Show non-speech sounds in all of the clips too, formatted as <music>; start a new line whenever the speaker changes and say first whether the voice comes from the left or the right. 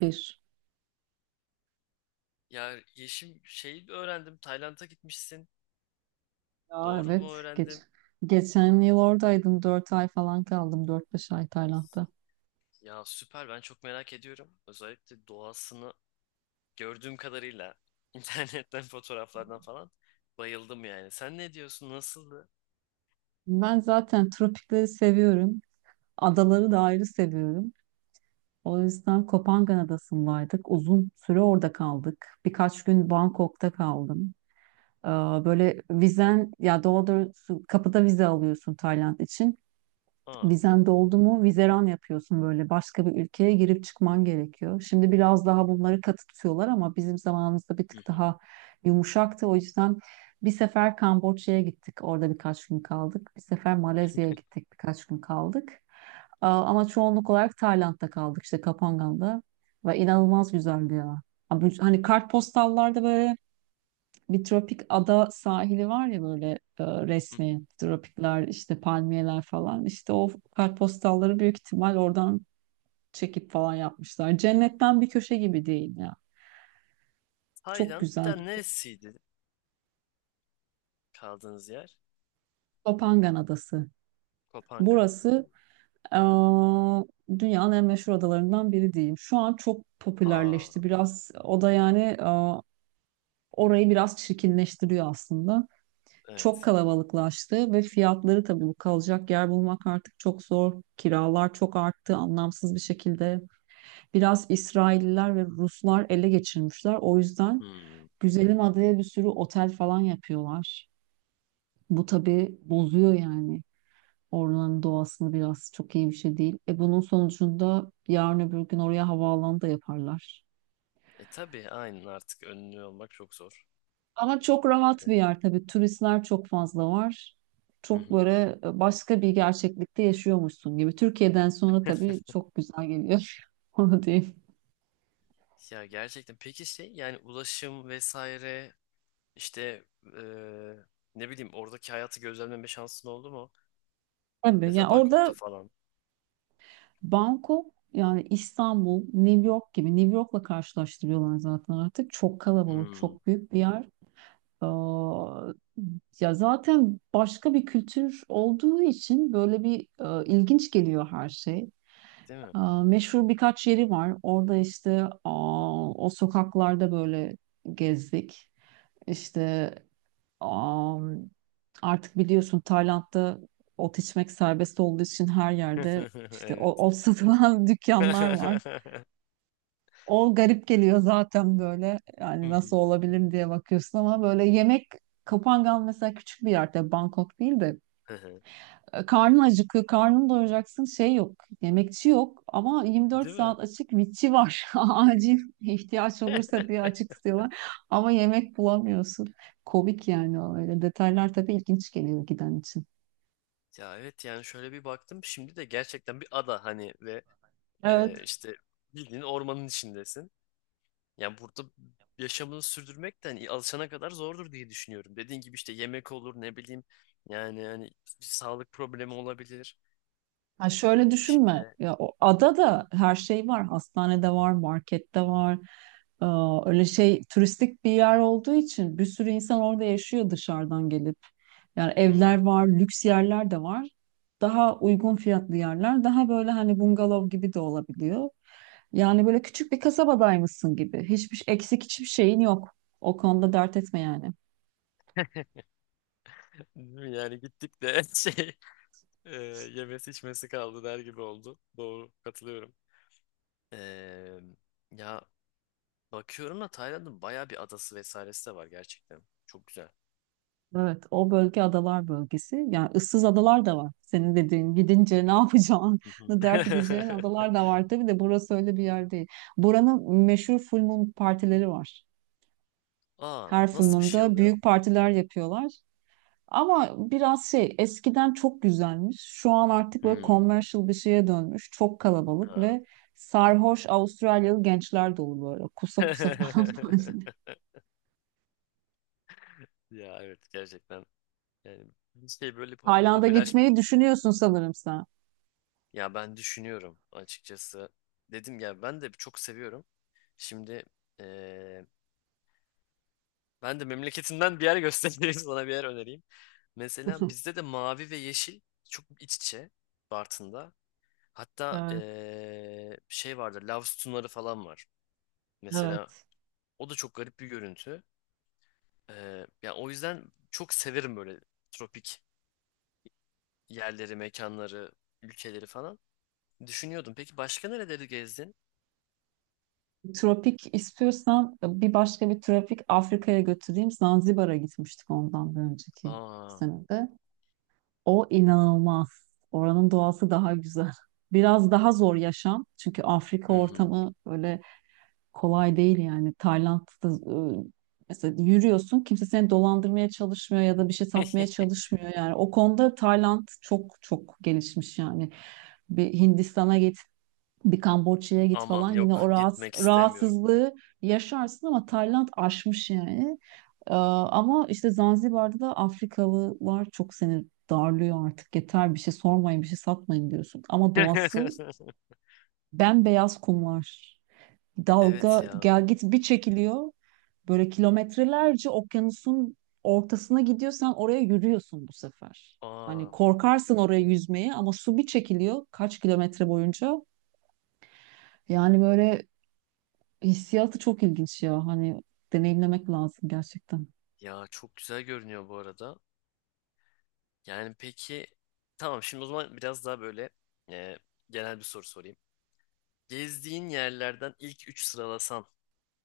right: Bir.
left: Ya Yeşim şeyi öğrendim. Tayland'a gitmişsin.
right: Ya
left: Doğru mu
right: evet. Geç.
left: öğrendim?
right: Geçen yıl oradaydım. Dört ay falan kaldım. Dört beş ay Tayland'da.
left: Ya süper, ben çok merak ediyorum. Özellikle doğasını gördüğüm kadarıyla <laughs> internetten fotoğraflardan falan bayıldım yani. Sen ne diyorsun? Nasıldı?
right: Ben zaten tropikleri seviyorum.
left: Hı
right: Adaları da
left: hı.
right: ayrı seviyorum. O yüzden Kopangan Adası'ndaydık. Uzun süre orada kaldık. Birkaç gün Bangkok'ta kaldım. Ee, Böyle vizen ya doğrusu kapıda vize alıyorsun Tayland için.
left: Aa.
right: Vizen doldu mu vizeran yapıyorsun, böyle başka bir ülkeye girip çıkman gerekiyor. Şimdi biraz daha bunları katı tutuyorlar ama bizim zamanımızda bir
left: Hı
right: tık
left: hı.
right: daha yumuşaktı. O yüzden bir sefer Kamboçya'ya gittik, orada birkaç gün kaldık. Bir sefer Malezya'ya gittik, birkaç gün kaldık. Ama çoğunluk olarak Tayland'da kaldık, işte Kapangan'da, ve inanılmaz güzeldi ya. Abi, hani kartpostallarda böyle bir tropik ada sahili var ya, böyle
left: Hı hı.
right: resmi tropikler, işte palmiyeler falan, işte o kartpostalları büyük ihtimal oradan çekip falan yapmışlar. Cennetten bir köşe gibi değil ya. Çok
left: Tayland bir
right: güzel.
left: daha neresiydi kaldığınız yer?
right: Topangan Adası.
left: Kopanga. Hı.
right: Burası e, dünyanın en meşhur adalarından biri diyeyim. Şu an çok
left: Aa
right: popülerleşti. Biraz o da yani orayı biraz çirkinleştiriyor aslında. Çok
left: evet.
right: kalabalıklaştı ve fiyatları, tabii bu, kalacak yer bulmak artık çok zor. Kiralar çok arttı anlamsız bir şekilde. Biraz İsrailliler ve Ruslar ele geçirmişler. O yüzden
left: Hı.
right: güzelim adaya bir sürü otel falan yapıyorlar. Bu tabii bozuyor yani oranın doğasını, biraz çok iyi bir şey değil. E bunun sonucunda yarın öbür gün oraya havaalanı da yaparlar.
left: E tabii, aynen, artık önlü olmak çok zor.
right: Ama çok rahat bir
left: Evet.
right: yer tabii. Turistler çok fazla var.
left: Hı
right: Çok
left: hı.
right: böyle başka bir gerçeklikte yaşıyormuşsun gibi. Türkiye'den sonra tabii
left: <laughs>
right: çok güzel geliyor. <laughs> Onu diyeyim.
left: Ya gerçekten. Peki şey, yani ulaşım vesaire, İşte eee, ne bileyim, oradaki hayatı gözlemleme şansın oldu mu?
right: Tabii yani
left: Mesela Bangkok'ta
right: orada
left: falan.
right: Bangkok yani İstanbul, New York gibi, New York'la karşılaştırıyorlar zaten artık. Çok kalabalık,
left: Hmm,
right: çok büyük bir yer. Aa, Ya zaten başka bir kültür olduğu için böyle bir ilginç geliyor her şey.
left: değil mi?
right: Aa, meşhur birkaç yeri var. Orada işte aa, o sokaklarda böyle gezdik. İşte aa, artık biliyorsun Tayland'da ot içmek serbest olduğu için her yerde
left: <laughs>
right: işte
left: Evet.
right: ot satılan <laughs> dükkanlar var.
left: <laughs>
right: O garip geliyor zaten böyle. Yani nasıl olabilir diye bakıyorsun ama böyle yemek. Kapangan mesela, küçük bir yerde, Bangkok değil de karnın acıkıyor, karnını doyuracaksın şey yok, yemekçi yok ama 24
left: Değil mi?
right: saat açık vitçi var. <laughs> Acil ihtiyaç
left: <laughs>
right: olursa diye açık tutuyorlar ama yemek bulamıyorsun. Komik yani o öyle detaylar tabii ilginç geliyor giden için.
left: Ya evet, yani şöyle bir baktım şimdi de gerçekten bir ada hani ve
right: Evet.
left: işte bildiğin ormanın içindesin. Yani burada yaşamını sürdürmek de hani alışana kadar zordur diye düşünüyorum. Dediğin gibi işte yemek olur, ne bileyim, yani hani bir sağlık problemi olabilir.
right: Ha, şöyle
left: İşte
right: düşünme. Ya o
left: hı,
right: adada her şey var. Hastanede var, markette var. Ee, Öyle şey, turistik bir yer olduğu için bir sürü insan orada yaşıyor dışarıdan gelip. Yani evler
left: hı.
right: var, lüks yerler de var. Daha uygun fiyatlı yerler, daha böyle hani bungalov gibi de olabiliyor. Yani böyle küçük bir kasabadaymışsın gibi. Hiçbir eksik, hiçbir şeyin yok. O konuda dert etme yani.
left: Yani gittik de <laughs> şey e, yemesi içmesi kaldı der gibi oldu. Doğru, katılıyorum. Eee, ya bakıyorum da Tayland'ın bayağı bir adası vesairesi de var gerçekten. Çok güzel.
right: Evet, o bölge adalar bölgesi. Yani ıssız adalar da var. Senin dediğin, gidince ne yapacağını
left: Hı
right: <laughs>
left: hı.
right: dert edeceğin
left: <laughs>
right: adalar da var. Tabii de burası öyle bir yer değil. Buranın meşhur full moon partileri var.
left: Aa,
right: Her full
left: nasıl bir şey
right: moon'da
left: oluyor?
right: büyük partiler yapıyorlar. Ama biraz şey, eskiden çok güzelmiş. Şu an artık böyle
left: Hmm.
right: commercial bir şeye dönmüş. Çok kalabalık
left: Ha.
right: ve sarhoş Avustralyalı gençler dolu böyle. Kusa kusa falan.
left: <laughs> Ya evet gerçekten, yani bir şey böyle
right: <laughs>
left: hafif
right: Tayland'a
left: popüler.
right: gitmeyi düşünüyorsun sanırım sen.
left: Ya ben düşünüyorum açıkçası, dedim ya ben de çok seviyorum. Şimdi ben de memleketinden bir yer göstereyim <laughs> sana, bir yer önereyim. Mesela
right: <laughs>
left: bizde de mavi ve yeşil çok iç içe, Bartın'da. Hatta
right: Evet,
left: şey vardır, lav sütunları falan var. Mesela
right: evet.
left: o da çok garip bir görüntü. Yani o yüzden çok severim böyle tropik yerleri, mekanları, ülkeleri falan. Düşünüyordum. Peki başka nereleri gezdin?
right: Tropik istiyorsan bir başka bir tropik, Afrika'ya götüreyim. Zanzibar'a gitmiştik ondan bir önceki
left: Aa,
right: senede. O inanılmaz. Oranın doğası daha güzel. Biraz daha zor yaşam. Çünkü Afrika
left: hı hı.
right: ortamı öyle kolay değil yani. Tayland'da e, mesela yürüyorsun, kimse seni dolandırmaya çalışmıyor ya da bir şey satmaya
left: <laughs>
right: çalışmıyor yani. O konuda Tayland çok çok gelişmiş yani. Bir Hindistan'a git, bir Kamboçya'ya git
left: Aman,
right: falan, yine
left: yok,
right: o rahat,
left: gitmek istemiyorum.
right: rahatsızlığı yaşarsın, ama Tayland aşmış yani. Ama işte Zanzibar'da da Afrikalılar çok seni darlıyor artık. Yeter, bir şey sormayın, bir şey satmayın diyorsun. Ama doğası
left: <laughs>
right: bembeyaz kumlar.
left: Evet
right: Dalga
left: ya.
right: gel git bir çekiliyor. Böyle kilometrelerce okyanusun ortasına gidiyorsan oraya, yürüyorsun bu sefer. Hani
left: Aa.
right: korkarsın oraya yüzmeye ama su bir çekiliyor kaç kilometre boyunca. Yani böyle hissiyatı çok ilginç ya. Hani deneyimlemek lazım gerçekten.
left: Ya çok güzel görünüyor bu arada. Yani peki, tamam, şimdi o zaman biraz daha böyle e, genel bir soru sorayım. Gezdiğin yerlerden ilk 3 sıralasan,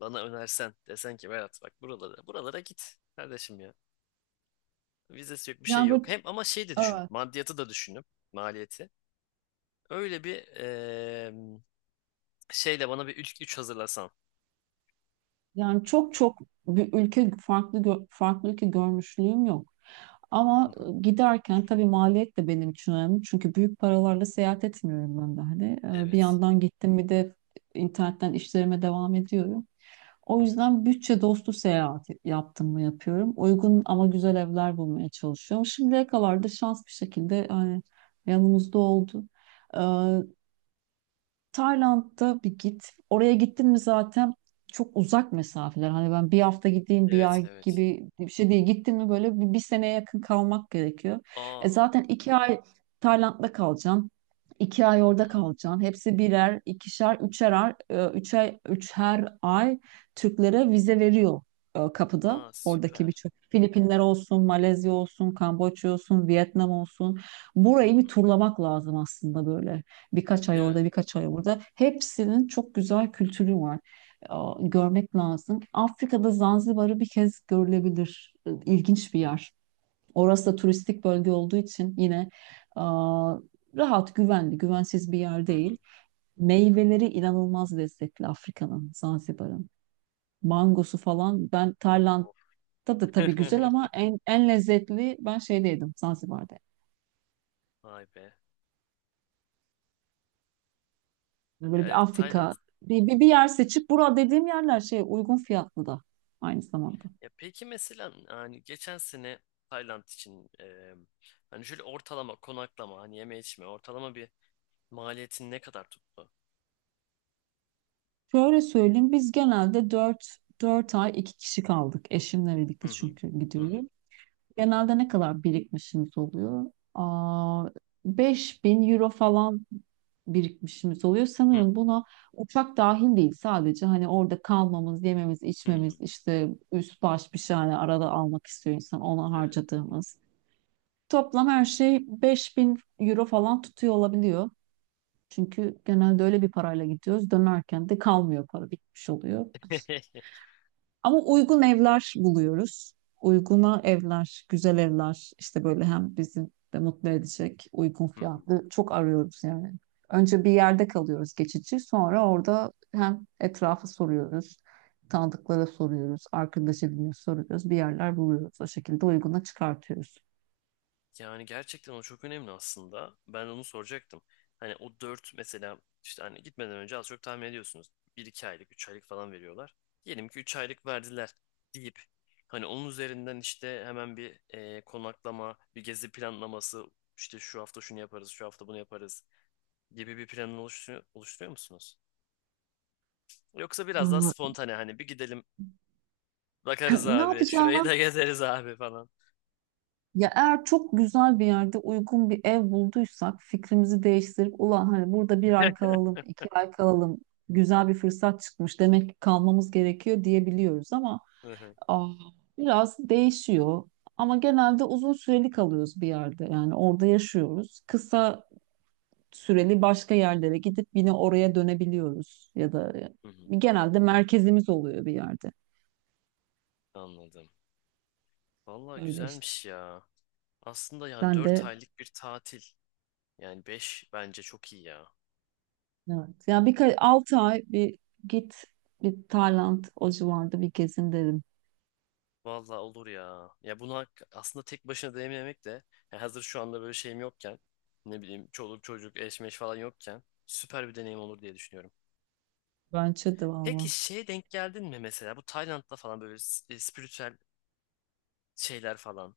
left: bana önersen, desen ki Berat bak buralara buralara git kardeşim ya. Vizesi yok, bir şey
right: Yani böyle
left: yok. Hem ama şey de düşünüp,
right: evet.
left: maddiyatı da düşünüp, maliyeti. Öyle bir şeyle bana bir ilk üç hazırlasan.
right: Yani çok çok bir ülke, farklı farklı ülke görmüşlüğüm yok.
left: Hı
right: Ama
left: hı,
right: giderken tabii maliyet de benim için önemli. Çünkü büyük paralarla seyahat etmiyorum ben de hani. E, bir
left: evet.
right: yandan gittim, bir de internetten işlerime devam ediyorum. O
left: Hı hı,
right: yüzden bütçe dostu seyahat yaptım mı yapıyorum. Uygun ama güzel evler bulmaya çalışıyorum. Şimdiye kadar da şans bir şekilde hani yanımızda oldu. Tayland'da bir git. Oraya gittin mi zaten çok uzak mesafeler. Hani ben bir hafta gideyim bir
left: evet
right: ay
left: evet.
right: gibi bir şey değil. Gittin mi böyle bir seneye yakın kalmak gerekiyor. E
left: Aa.
right: zaten iki ay Tayland'da kalacaksın. İki ay
left: Hı
right: orada
left: hı.
right: kalacaksın. Hepsi birer, ikişer, üçer, üçer, üçer ay Türklere vize veriyor kapıda.
left: Aa
right: Oradaki
left: süper.
right: birçok, Filipinler olsun, Malezya olsun, Kamboçya olsun, Vietnam olsun.
left: Hı
right: Burayı bir
left: hı.
right: turlamak lazım aslında böyle. Birkaç ay
left: Değil mi?
right: orada, birkaç ay burada. Hepsinin çok güzel kültürü var. Aa, görmek lazım. Afrika'da Zanzibar'ı bir kez görülebilir. İlginç bir yer. Orası da turistik bölge olduğu için yine aa, rahat, güvenli, güvensiz bir yer
left: Hı
right: değil.
left: hı.
right: Meyveleri inanılmaz lezzetli Afrika'nın, Zanzibar'ın. Mangosu falan. Ben Tayland da da
left: Of.
right: tabii güzel, ama
left: <laughs>
right: en en lezzetli ben şeydeydim, Zanzibar'da.
left: Vay be.
right: Yani
left: Ya
right: böyle bir
left: evet, Tayland.
right: Afrika, bir yer seçip, bura dediğim yerler şey, uygun fiyatlı da aynı zamanda.
left: Ya peki mesela hani geçen sene Tayland için hani şöyle ortalama konaklama, hani yeme içme ortalama bir maliyetin ne kadar tuttu?
right: Şöyle söyleyeyim, biz genelde dört ay 2 kişi kaldık eşimle birlikte,
left: Hı hı.
right: çünkü
left: Hı hı.
right: gidiyorum.
left: Hı hı.
right: Genelde ne kadar birikmişimiz oluyor? Aa, 5.000 euro falan birikmişimiz oluyor.
left: Hı
right: Sanırım
left: hı.
right: buna uçak dahil değil, sadece hani orada kalmamız, yememiz,
left: Hı hı.
right: içmemiz, işte üst baş bir şey hani arada almak istiyor insan, ona harcadığımız. Toplam her şey 5.000 euro falan tutuyor olabiliyor. Çünkü genelde öyle bir parayla gidiyoruz. Dönerken de kalmıyor, para bitmiş oluyor.
left: Hı
right: Ama uygun evler buluyoruz. Uyguna evler, güzel evler, işte böyle hem bizi de mutlu edecek, uygun
left: hı. <laughs>
right: fiyatlı çok arıyoruz yani. Önce bir yerde kalıyoruz geçici, sonra orada hem etrafı soruyoruz, tanıdıklara soruyoruz, arkadaş ediniyor soruyoruz, bir yerler buluyoruz. O şekilde uyguna çıkartıyoruz.
left: Yani gerçekten o çok önemli aslında. Ben onu soracaktım. Hani o 4 mesela, işte hani gitmeden önce az çok tahmin ediyorsunuz. Bir iki aylık, 3 aylık falan veriyorlar. Diyelim ki 3 aylık verdiler deyip hani onun üzerinden işte hemen bir konaklama, bir gezi planlaması, işte şu hafta şunu yaparız, şu hafta bunu yaparız gibi bir planı oluşturuyor musunuz? Yoksa biraz daha
right: Aa,
left: spontane, hani bir gidelim
right: <laughs>
left: bakarız
right: ne
left: abi,
right: yapacağını.
left: şurayı da gezeriz abi falan.
right: Ya eğer çok güzel bir yerde uygun bir ev bulduysak fikrimizi değiştirip ulan hani burada bir ay kalalım, iki ay kalalım, güzel bir fırsat çıkmış demek ki kalmamız gerekiyor diyebiliyoruz, ama
left: Hı hı,
right: aa, biraz değişiyor. Ama genelde uzun süreli kalıyoruz bir yerde, yani orada yaşıyoruz. Kısa süreli başka yerlere gidip yine oraya dönebiliyoruz ya da
left: hı hı,
right: genelde merkezimiz oluyor bir yerde.
left: anladım. Vallahi
right: Öyle işte.
left: güzelmiş ya. Aslında yani
right: Sen
left: 4
right: de
left: aylık bir tatil. Yani 5 bence çok iyi ya.
right: evet. Ya bir 6 ay bir git, bir Tayland o civarda bir gezin derim.
left: Vallahi olur ya. Ya bunu hak- aslında tek başına deneyimlemek de, ya hazır şu anda böyle şeyim yokken, ne bileyim çoluk çocuk eşmeş falan yokken süper bir deneyim olur diye düşünüyorum.
right: Bence de
left: Peki
right: valla.
left: şeye denk geldin mi mesela bu Tayland'da falan böyle s- spiritüel şeyler falan,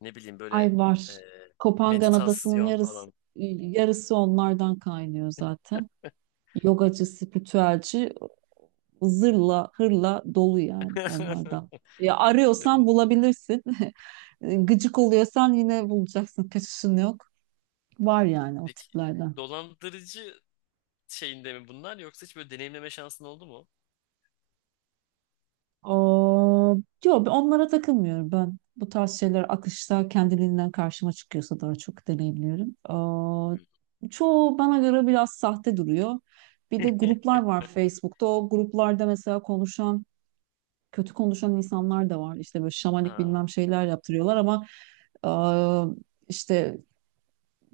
left: ne bileyim böyle
right: Ay
left: e,
right: var. Kopangan Adası'nın
left: meditasyon
right: yarısı,
left: falan.
right: yarısı onlardan kaynıyor zaten. Yogacı, spiritüelci, zırla, hırla dolu yani onlardan.
left: <laughs>
right: Ya
left: Ya bu-
right: arıyorsan bulabilirsin. <laughs> Gıcık oluyorsan yine bulacaksın. Kaçışın yok. Var yani o
left: Peki,
right: tiplerden.
left: dolandırıcı şeyinde mi bunlar, yoksa hiç böyle deneyimleme şansın oldu mu?
right: O, yok, onlara takılmıyorum ben. Bu tarz şeyler akışta kendiliğinden karşıma çıkıyorsa daha çok deneyimliyorum. O, çoğu bana göre biraz sahte duruyor. Bir
left: Hı.
right: de
left: <laughs>
right: gruplar var Facebook'ta. O gruplarda mesela konuşan, kötü konuşan insanlar da var. İşte böyle şamanik
left: Ha,
right: bilmem şeyler yaptırıyorlar ama işte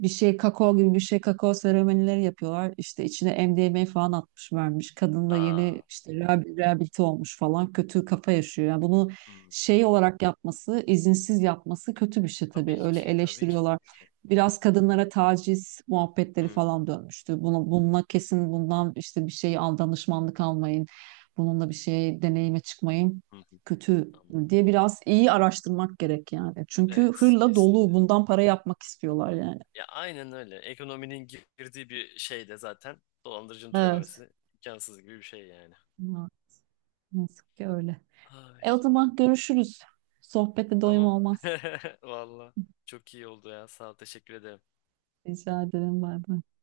right: bir şey, kakao seremonileri yapıyorlar. İşte içine MDMA falan atmış vermiş. Kadın da yeni
left: aa,
right: işte rehabilite olmuş falan. Kötü kafa yaşıyor. Yani bunu
left: hmm.
right: şey olarak yapması, izinsiz yapması kötü bir şey tabii.
left: Tabii
right: Öyle
left: ki, tabii ki,
right: eleştiriyorlar.
left: tabii ki.
right: Biraz kadınlara taciz muhabbetleri
left: Hmm,
right: falan dönmüştü. Bununla kesin, bundan işte bir şey al, danışmanlık almayın. Bununla bir şey deneyime çıkmayın.
left: hı hı,
right: Kötü
left: anladım.
right: diye biraz iyi araştırmak gerek yani. Çünkü
left: Evet,
right: hırla dolu,
left: kesinlikle.
right: bundan para yapmak istiyorlar yani.
left: Ya aynen öyle. Ekonominin girdiği bir şey de zaten dolandırıcının
right: Evet.
left: türememesi imkansız gibi bir şey yani.
right: Na- Nasıl ki öyle.
left: Ay,
right: E o zaman görüşürüz. Sohbete doyum
left: tamam.
right: olmaz.
left: <laughs> Valla çok iyi oldu ya. Sağ ol, teşekkür ederim.
right: Rica ederim. Bay bay.